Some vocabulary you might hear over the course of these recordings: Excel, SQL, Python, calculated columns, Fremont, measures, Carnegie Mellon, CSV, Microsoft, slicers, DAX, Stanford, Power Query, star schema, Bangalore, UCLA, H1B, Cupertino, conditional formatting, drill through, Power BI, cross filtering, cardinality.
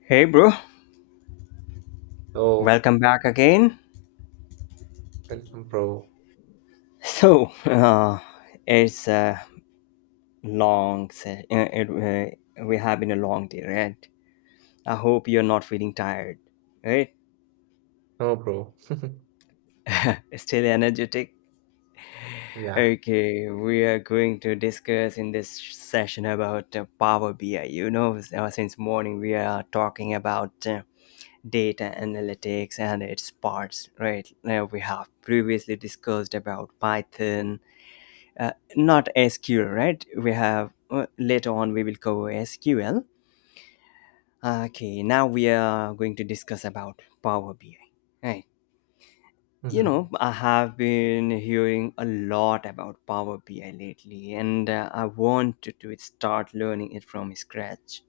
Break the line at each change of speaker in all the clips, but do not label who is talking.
Hey, bro,
Oh,
welcome back again.
welcome, bro.
So, uh, it's a we have been a long day, right? I hope you're not feeling tired, right?
No, bro.
Still energetic.
Yeah.
Okay, we are going to discuss in this session about Power BI. You know, since morning we are talking about data analytics and its parts, right? We have previously discussed about Python not SQL, right? We have Later on we will cover SQL. Okay, now we are going to discuss about Power BI. Right. You
hmm
know, I have been hearing a lot about Power BI lately, and I wanted to start learning it from scratch.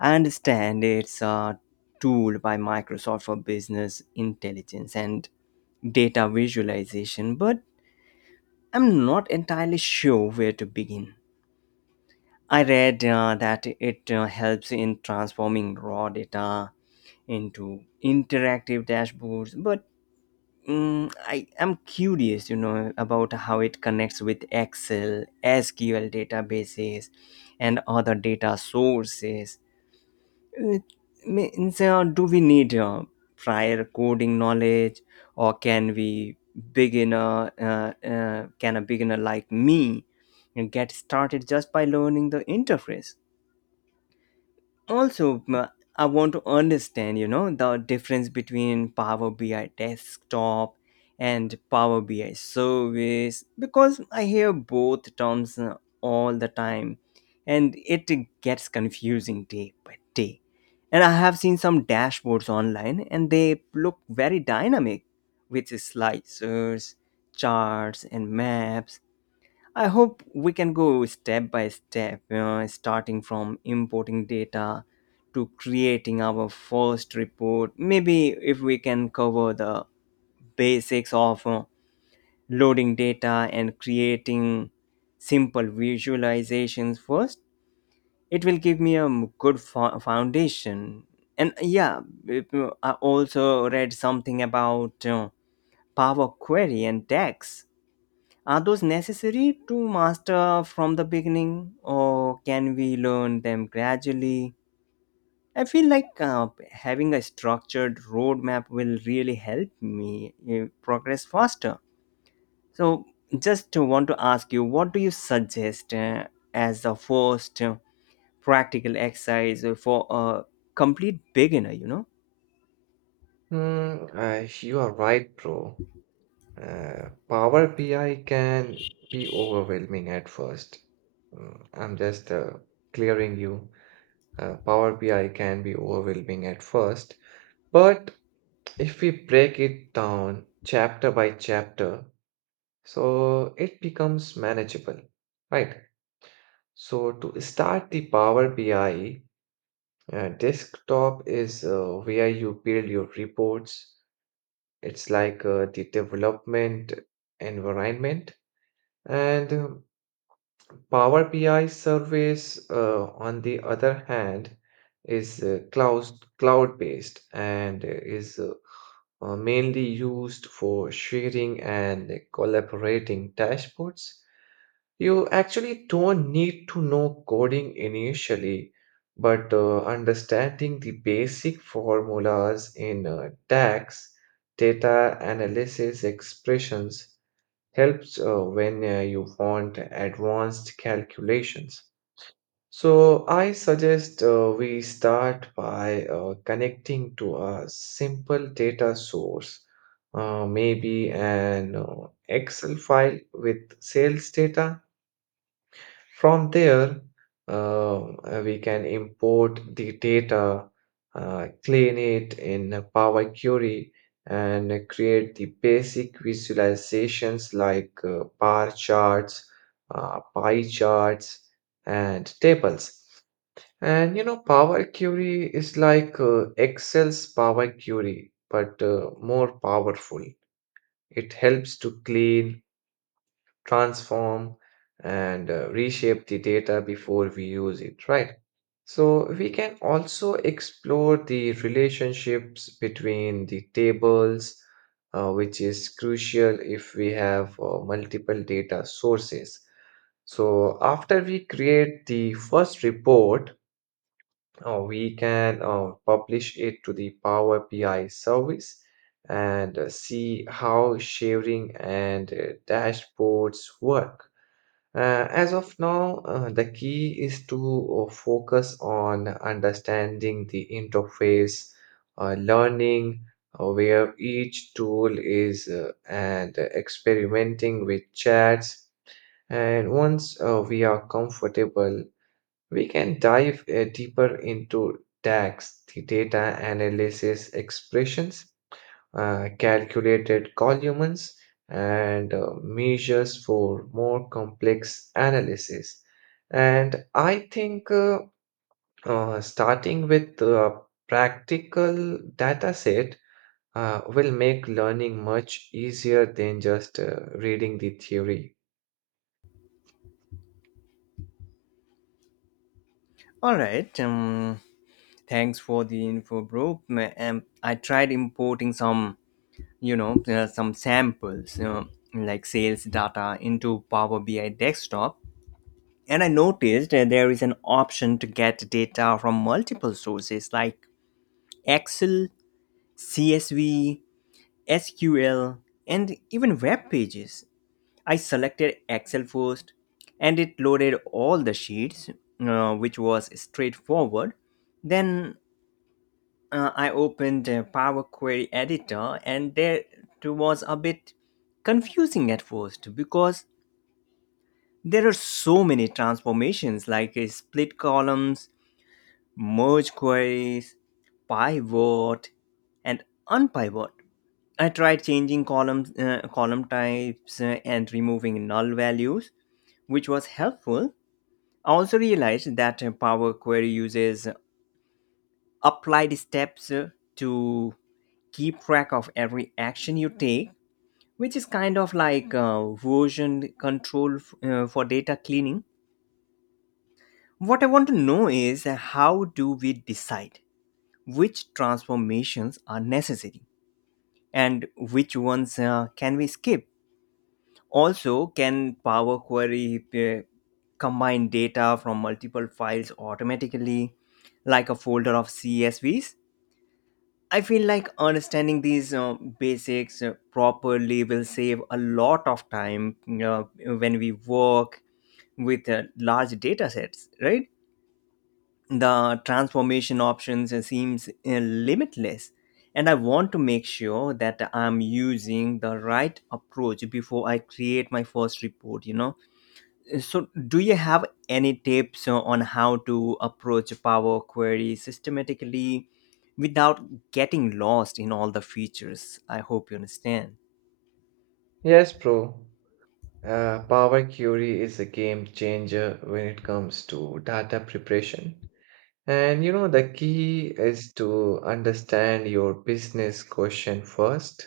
I understand it's a tool by Microsoft for business intelligence and data visualization, but I'm not entirely sure where to begin. I read that it helps in transforming raw data into interactive dashboards, but I am curious, you know, about how it connects with Excel, SQL databases, and other data sources. It means, do we need prior coding knowledge, or can we can a beginner like me get started just by learning the interface? also m- I want to understand, you know, the difference between Power BI desktop and Power BI service because I hear both terms all the time, and it gets confusing day by day. And I have seen some dashboards online, and they look very dynamic with slicers, charts and maps. I hope we can go step by step, you know, starting from importing data to creating our first report. Maybe if we can cover the basics of loading data and creating simple visualizations first, it will give me a good foundation. And yeah, it- I also read something about Power Query and DAX. Are those necessary to master from the beginning, or can we learn them gradually? I feel like having a structured roadmap will really help me progress faster. So, just to want to ask you, what do you suggest as the first practical exercise for a complete beginner? You know.
Mm, you are right, bro. Power BI can be overwhelming at first. I'm just clearing you. Power BI can be overwhelming at first, but if we break it down chapter by chapter, so it becomes manageable, right? So to start the Power BI, desktop is where you build your reports. It's like the development environment. And Power BI service, on the other hand, is cloud based and is mainly used for sharing and collaborating dashboards. You actually don't need to know coding initially, but understanding the basic formulas in DAX, data analysis expressions, helps when you want advanced calculations. So I suggest we start by connecting to a simple data source, maybe an Excel file with sales data from there, we can import the data, clean it in a Power Query, and create the basic visualizations like bar charts, pie charts, and tables. And you know, Power Query is like Excel's Power Query, but more powerful. It helps to clean transform, and reshape the data before we use it, right? So we can also explore the relationships between the tables, which is crucial if we have multiple data sources. So after we create the first report, we can publish it to the Power BI service and see how sharing and dashboards work. As of now, the key is to focus on understanding the interface, learning where each tool is, and experimenting with chats. And once we are comfortable, we can dive deeper into DAX, the data analysis expressions, calculated columns, and measures for more complex analysis. And I think starting with a practical data set will make learning much easier than just reading the theory.
All right. Thanks for the info, bro. I tried importing some, you know, some samples, you know, like sales data into Power BI desktop, and I noticed that there is an option to get data from multiple sources like Excel, CSV, SQL, and even web pages. I selected Excel first, and it loaded all the sheets, which was straightforward. Then I opened a Power Query Editor, and there it was a bit confusing at first because there are so many transformations like split columns, merge queries, pivot, and unpivot. I tried changing column types, and removing null values, which was helpful. I also realized that Power Query uses applied steps to keep track of every action you take, which is kind of like version control for data cleaning. What I want to know is, how do we decide which transformations are necessary and which ones can we skip? Also, can Power Query combine data from multiple files automatically, like a folder of CSVs? I feel like understanding these basics properly will save a lot of time when we work with large data sets, right? The transformation options seems limitless. And I want to make sure that I'm using the right approach before I create my first report, you know? So, do you have any tips on how to approach a Power Query systematically without getting lost in all the features? I hope you understand.
Yes, bro. Power Query is a game changer when it comes to data preparation. And you know, the key is to understand your business question first.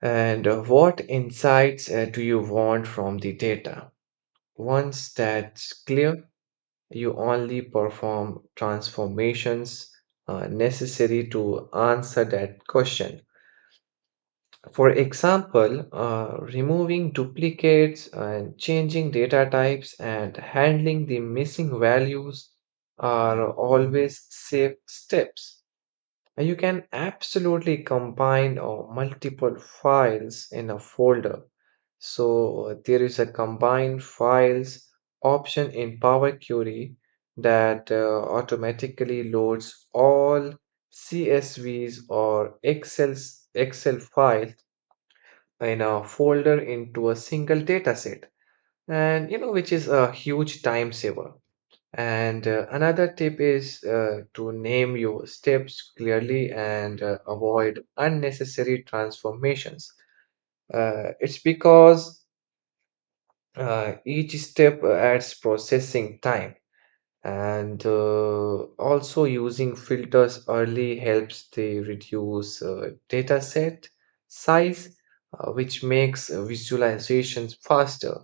And what insights do you want from the data? Once that's clear, you only perform transformations necessary to answer that question. For example, removing duplicates and changing data types and handling the missing values are always safe steps. You can absolutely combine multiple files in a folder. So there is a combine files option in Power Query that automatically loads all CSVs or Excel files in a folder into a single dataset. And you know, which is a huge time saver. And another tip is to name your steps clearly and avoid unnecessary transformations. It's because each step adds processing time, and also using filters early helps to reduce data set size, which makes visualizations faster.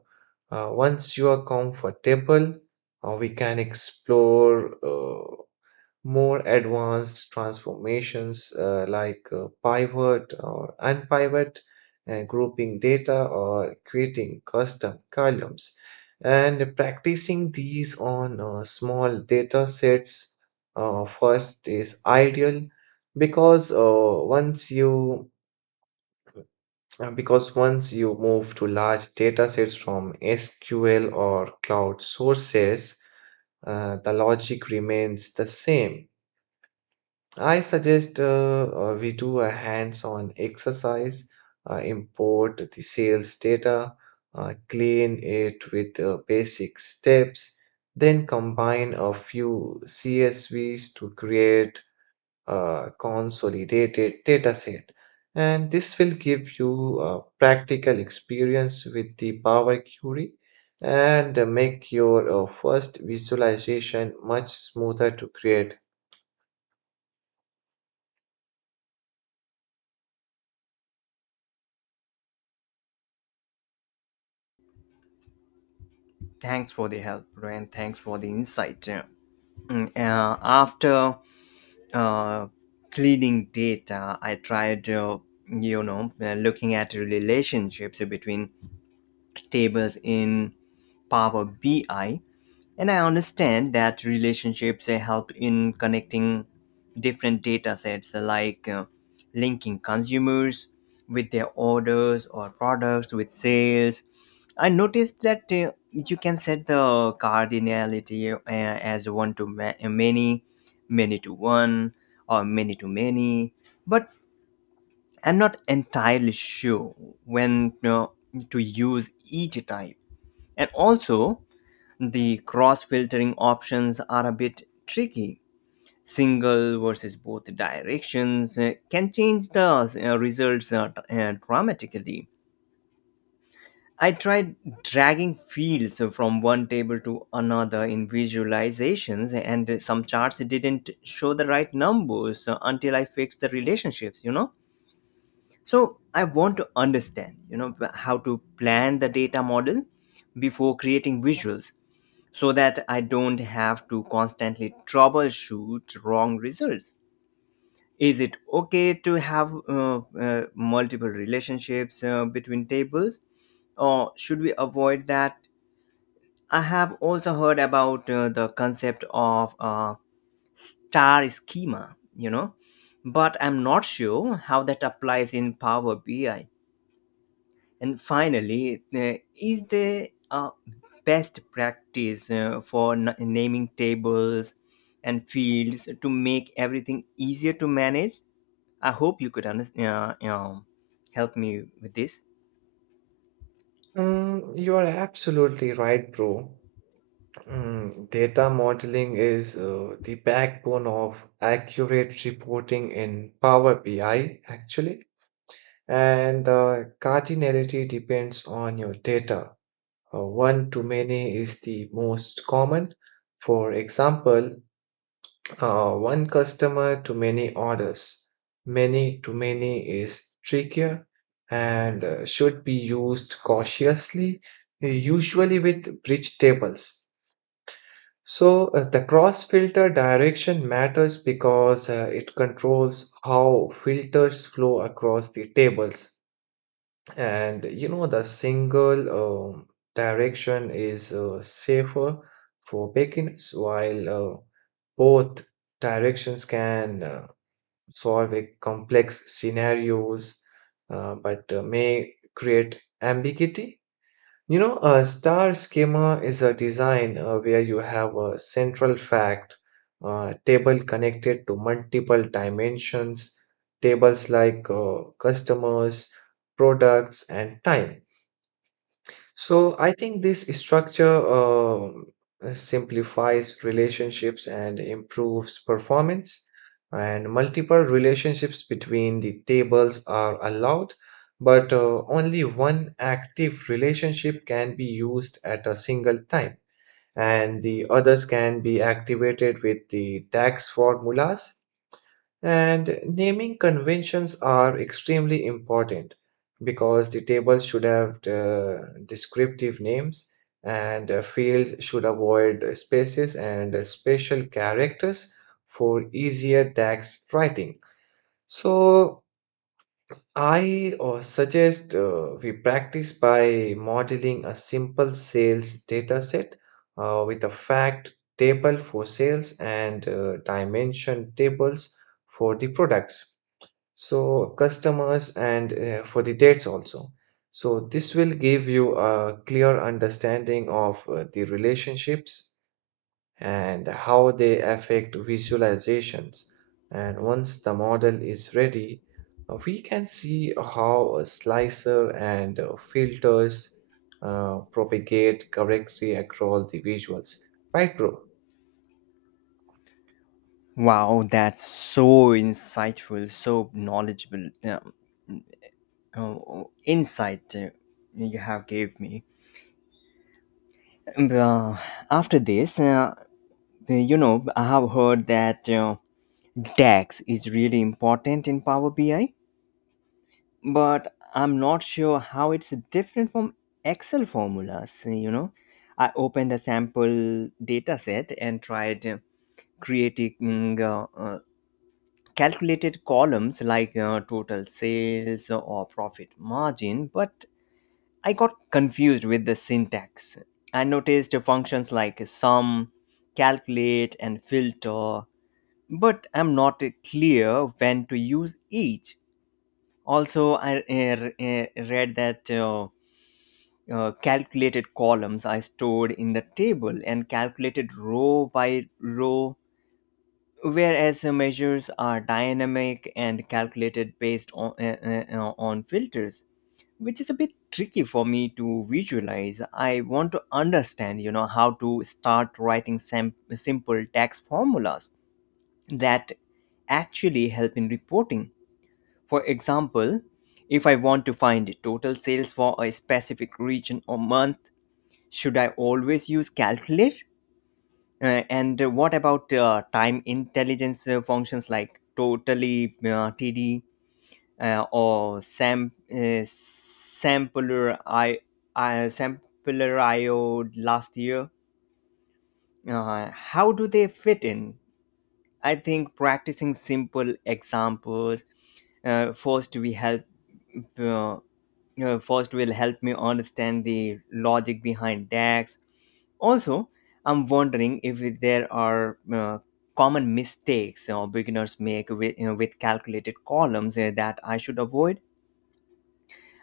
Once you are comfortable, we can explore. More advanced transformations like pivot or unpivot, grouping data or creating custom columns. And practicing these on small data sets first is ideal because uh, once you because once you move to large data sets from SQL or cloud sources, the logic remains the same. I suggest we do a hands-on exercise, import the sales data, clean it with basic steps, then combine a few CSVs to create a consolidated dataset. And this will give you a practical experience with the Power Query and make your first visualization much smoother to create.
Thanks for the help, bro, and thanks for the insight. After uh, cleaning data, I tried, you know, looking at relationships between tables in Power BI. And I understand that relationships help in connecting different data sets, like linking consumers with their orders or products with sales. I noticed that you can set the cardinality as one to many, many to one, or many to many. But I'm not entirely sure when to use each type. And also, the cross filtering options are a bit tricky. Single versus both directions can change the results dramatically. I tried dragging fields from one table to another in visualizations, and some charts didn't show the right numbers until I fixed the relationships, you know? So I want to understand, you know, how to plan the data model before creating visuals so that I don't have to constantly troubleshoot wrong results? Is it okay to have multiple relationships between tables, or should we avoid that? I have also heard about the concept of star schema, you know, but I'm not sure how that applies in Power BI. And finally, is there a best practice for naming tables and fields to make everything easier to manage? I hope you could help me with this.
You are absolutely right, bro. Data modeling is the backbone of accurate reporting in Power BI, actually. And the cardinality depends on your data. One to many is the most common. For example, one customer to many orders, many to many is trickier and should be used cautiously, usually with bridge tables. So, the cross filter direction matters because it controls how filters flow across the tables. And you know, the single um direction is safer for beginners, while both directions can. Solve a complex scenarios but may create ambiguity. You know, a star schema is a design where you have a central fact table connected to multiple dimensions tables like customers, products and time. So I think this structure simplifies relationships and improves performance, and multiple relationships between the tables are allowed, but only one active relationship can be used at a single time, and the others can be activated with the tax formulas. And naming conventions are extremely important because the tables should have descriptive names and fields should avoid spaces and special characters for easier text writing. So I suggest we practice by modeling a simple sales data set with a fact table for sales and dimension tables for the products, so customers and for the dates also. So this will give you a clear understanding of the relationships and how they affect visualizations. And once the model is ready, we can see how a slicer and filters propagate correctly across the visuals, right, bro?
Wow, that's so insightful, so knowledgeable, oh, insight you have gave me. Um, uh, After this, you know, I have heard that DAX is really important in Power BI, but I'm not sure how it's different from Excel formulas. You know, I opened a sample data set and tried creating calculated columns like total sales or profit margin, but I got confused with the syntax. I noticed functions like sum, calculate, and filter, but I'm not clear when to use each. Also, I read that calculated columns are stored in the table and calculated row by row, whereas the measures are dynamic and calculated based on filters, which is a bit tricky for me to visualize. I want to understand, you know, how to start writing simple tax formulas that actually help in reporting. For example, if I want to find total sales for a specific region or month, should I always use calculator and what about time intelligence functions like totally td or sam sampler I sampler io last year, how do they fit in? I think practicing simple examples uh, first we help uh, first will help me understand the logic behind DAX. Also, I'm wondering if there are common mistakes beginners make with, you know, with calculated columns that I should avoid.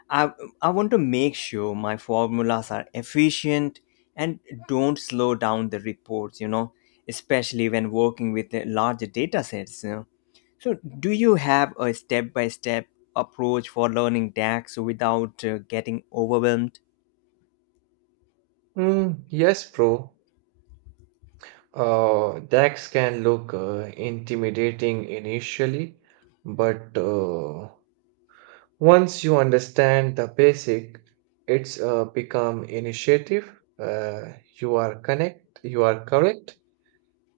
I, I want to make sure my formulas are efficient and don't slow down the reports, you know, especially when working with larger data sets. You know. So, do you have a step by step approach for learning DAX without getting overwhelmed?
Yes, bro. DAX can look intimidating initially, but once you understand the basic, it's become initiative. Uh, you are correct,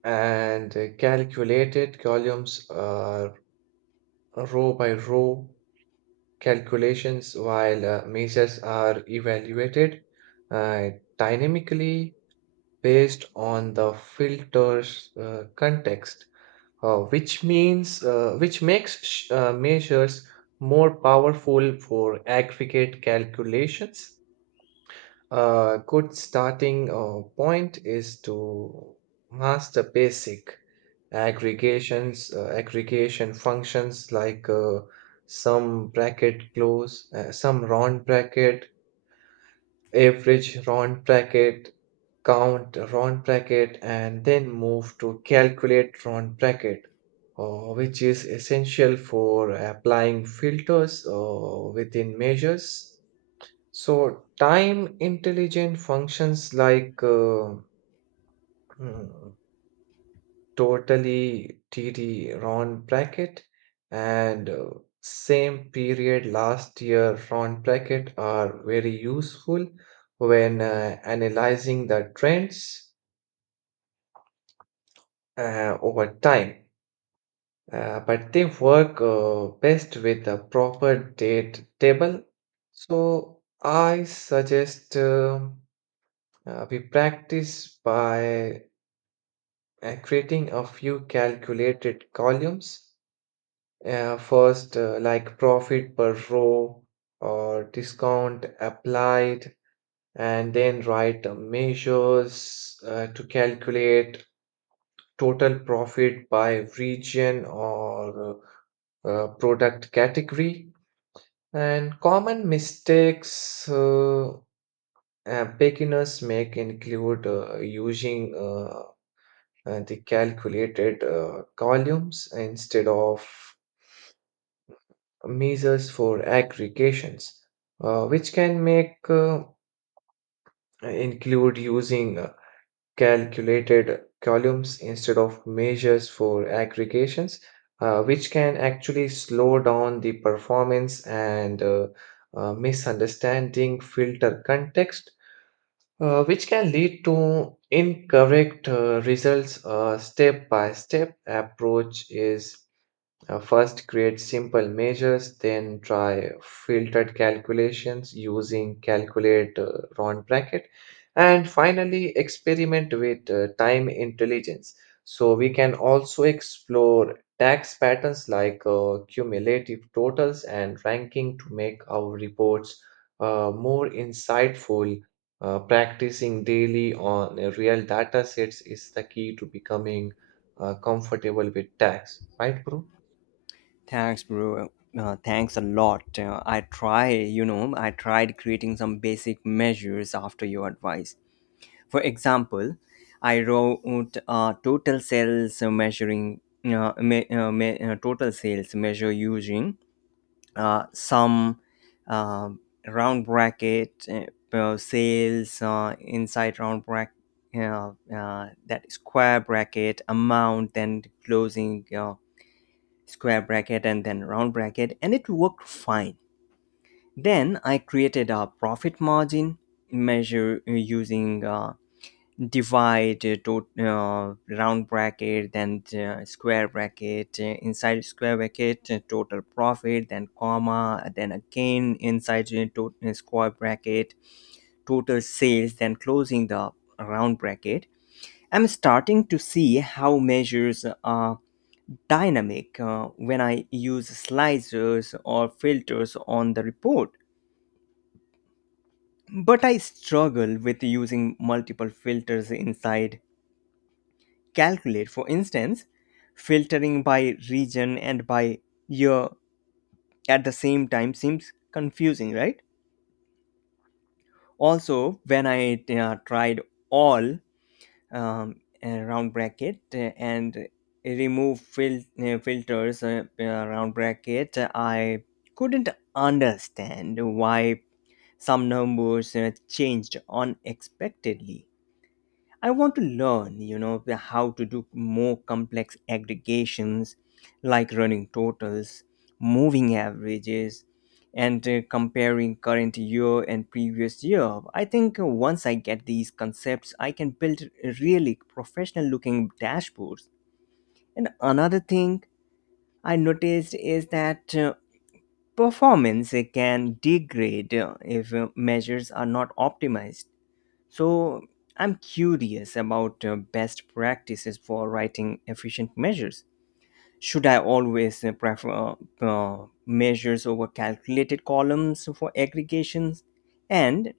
and calculated columns are row by row calculations, while measures are evaluated uh, dynamically based on the filter's context. Which means which makes measures more powerful for aggregate calculations. A good starting point is to master basic aggregations, aggregation functions like sum bracket close, sum round bracket, average round bracket, count round bracket, and then move to calculate round bracket, which is essential for applying filters within measures. So time intelligent functions like mm, totally td round bracket and same period last year round bracket are very useful when analyzing the trends over time. But they work best with a proper date table. So I suggest we practice by creating a few calculated columns. First, like profit per row or discount applied, and then write measures to calculate total profit by region or product category. And common mistakes beginners make include using the calculated columns instead of measures for aggregations, which can make include using calculated columns instead of measures for aggregations, which can actually slow down the performance and misunderstanding filter context, which can lead to incorrect results. A step by step approach is first, create simple measures, then try filtered calculations using calculate round bracket, and finally, experiment with time intelligence. So, we can also explore tax patterns like cumulative totals and ranking to make our reports more insightful. Practicing daily on real data sets is the key to becoming comfortable with tax, right, bro?
Thanks, bro. Thanks a lot. I try, you know, I tried creating some basic measures after your advice. For example, I wrote total sales measuring me, me, total sales measure using some uh, round bracket sales inside round bracket. That square bracket amount, then closing square bracket and then round bracket, and it worked fine. Then I created a profit margin measure using divide to round bracket, then square bracket inside square bracket total profit, then comma, then again inside square bracket total sales, then closing the round bracket. I'm starting to see how measures are dynamic when I use slicers or filters on the report. But I struggle with using multiple filters inside Calculate. For instance, filtering by region and by year at the same time seems confusing, right? Also, when I tried all um, round bracket and remove filters round bracket, I couldn't understand why some numbers changed unexpectedly. I want to learn, you know, how to do more complex aggregations like running totals, moving averages, and comparing current year and previous year. I think once I get these concepts, I can build really professional looking dashboards. And another thing I noticed is that performance can degrade if measures are not optimized, so I'm curious about best practices for writing efficient measures. Should I always prefer measures over calculated columns for aggregations? And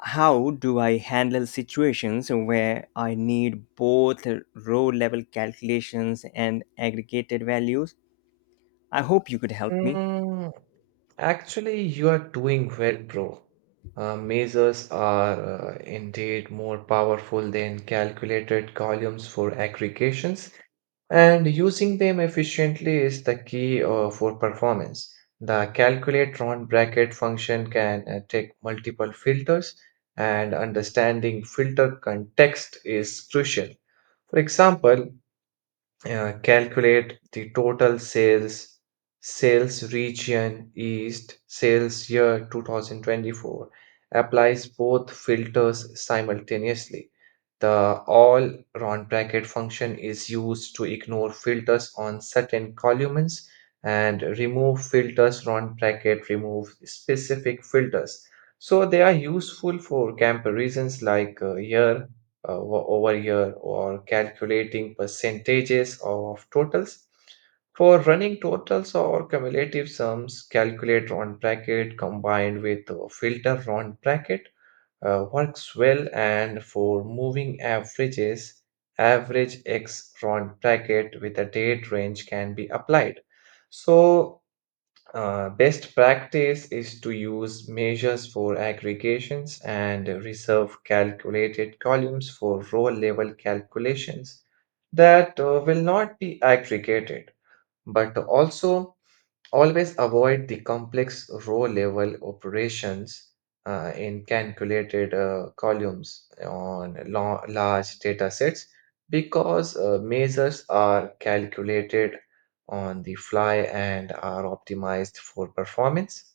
how do I handle situations where I need both row level calculations and aggregated values? I hope you could help me.
Mm, Actually, you are doing well, bro. Measures are indeed more powerful than calculated columns for aggregations, and using them efficiently is the key for performance. The calculate round bracket function can take multiple filters, and understanding filter context is crucial. For example, calculate the total sales, sales region east, sales year 2024, applies both filters simultaneously. The all round bracket function is used to ignore filters on certain columns, and remove filters round bracket remove specific filters. So they are useful for comparisons like year over here, or calculating percentages of totals. For running totals or cumulative sums, calculate round bracket combined with filter round bracket works well, and for moving averages, average x round bracket with a date range can be applied. So best practice is to use measures for aggregations and reserve calculated columns for row level calculations that will not be aggregated, but also always avoid the complex row level operations in calculated columns on large data sets because measures are calculated on the fly and are optimized for performance.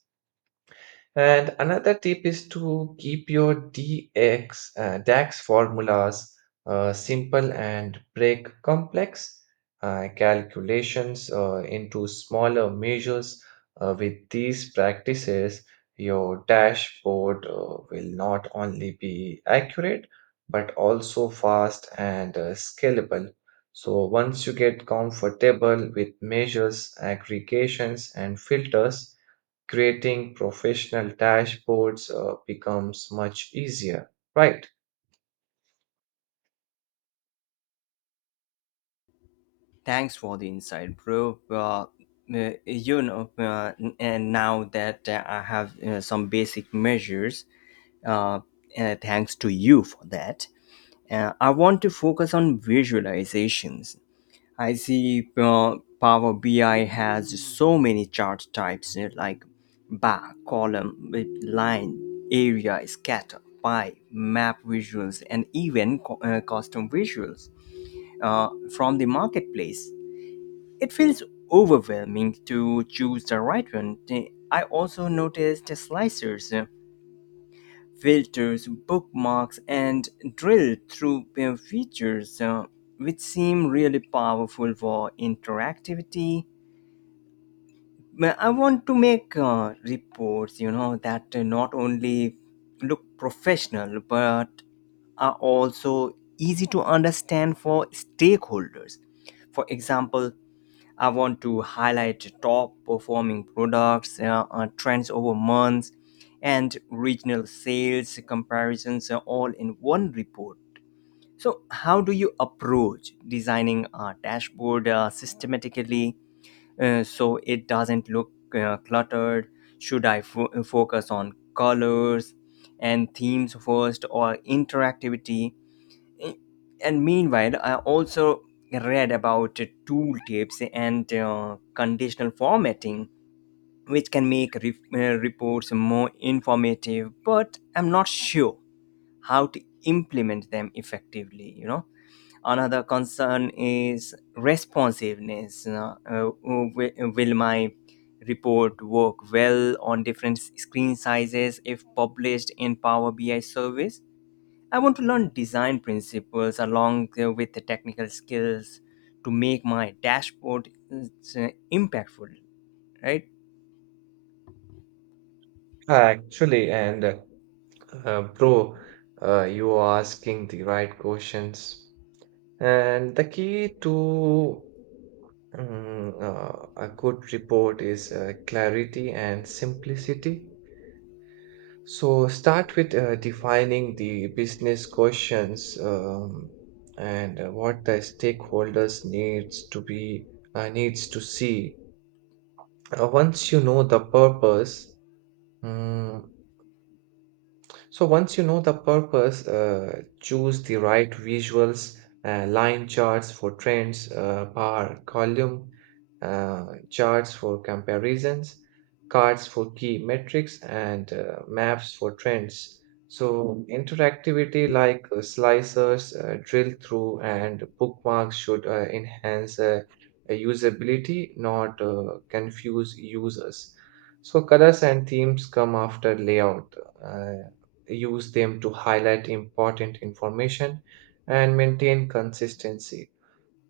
And another tip is to keep your DAX formulas simple and break complex calculations into smaller measures. With these practices, your dashboard will not only be accurate but also fast and scalable. So, once you get comfortable with measures, aggregations, and filters, creating professional dashboards becomes much easier, right?
Thanks for the insight, bro. You know, and now that I have some basic measures, uh, thanks to you for that, I want to focus on visualizations. I see Power BI has so many chart types like bar, column, with line, area, scatter, pie, map visuals, and even custom visuals uh, from the marketplace. It feels overwhelming to choose the right one. I also noticed slicers, filters, bookmarks, and drill through features, which seem really powerful for interactivity. But I want to make reports, you know, that not only look professional but are also easy to understand for stakeholders. For example, I want to highlight top performing products, trends over months, and regional sales comparisons all in one report. So, how do you approach designing a dashboard systematically so it doesn't look cluttered? Should I focus on colors and themes first or interactivity? And meanwhile, I also read about tooltips and conditional formatting, which can make reports more informative, but I'm not sure how to implement them effectively, you know? Another concern is responsiveness. Will my report work well on different screen sizes if published in Power BI service? I want to learn design principles along with the technical skills to make my dashboard impactful, right?
Actually, and Bro, you are asking the right questions. And the key to a good report is clarity and simplicity. So start with defining the business questions and what the stakeholders needs to see. Once you know the purpose, mm, once you know the purpose, choose the right visuals, line charts for trends, bar column charts for comparisons, cards for key metrics, and maps for trends. So interactivity like slicers, drill through, and bookmarks should enhance usability, not confuse users. So colors and themes come after layout. Uh, use them to highlight important information and maintain consistency.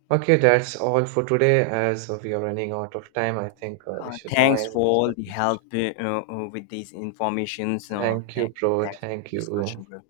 Okay, that's all for today. As we are running out of time, I think we should now
Thanks
end
for
this
all the help
conversation.
with these informations.
Thank you, bro.
Thanks for
Thank
the discussion,
you.
bro.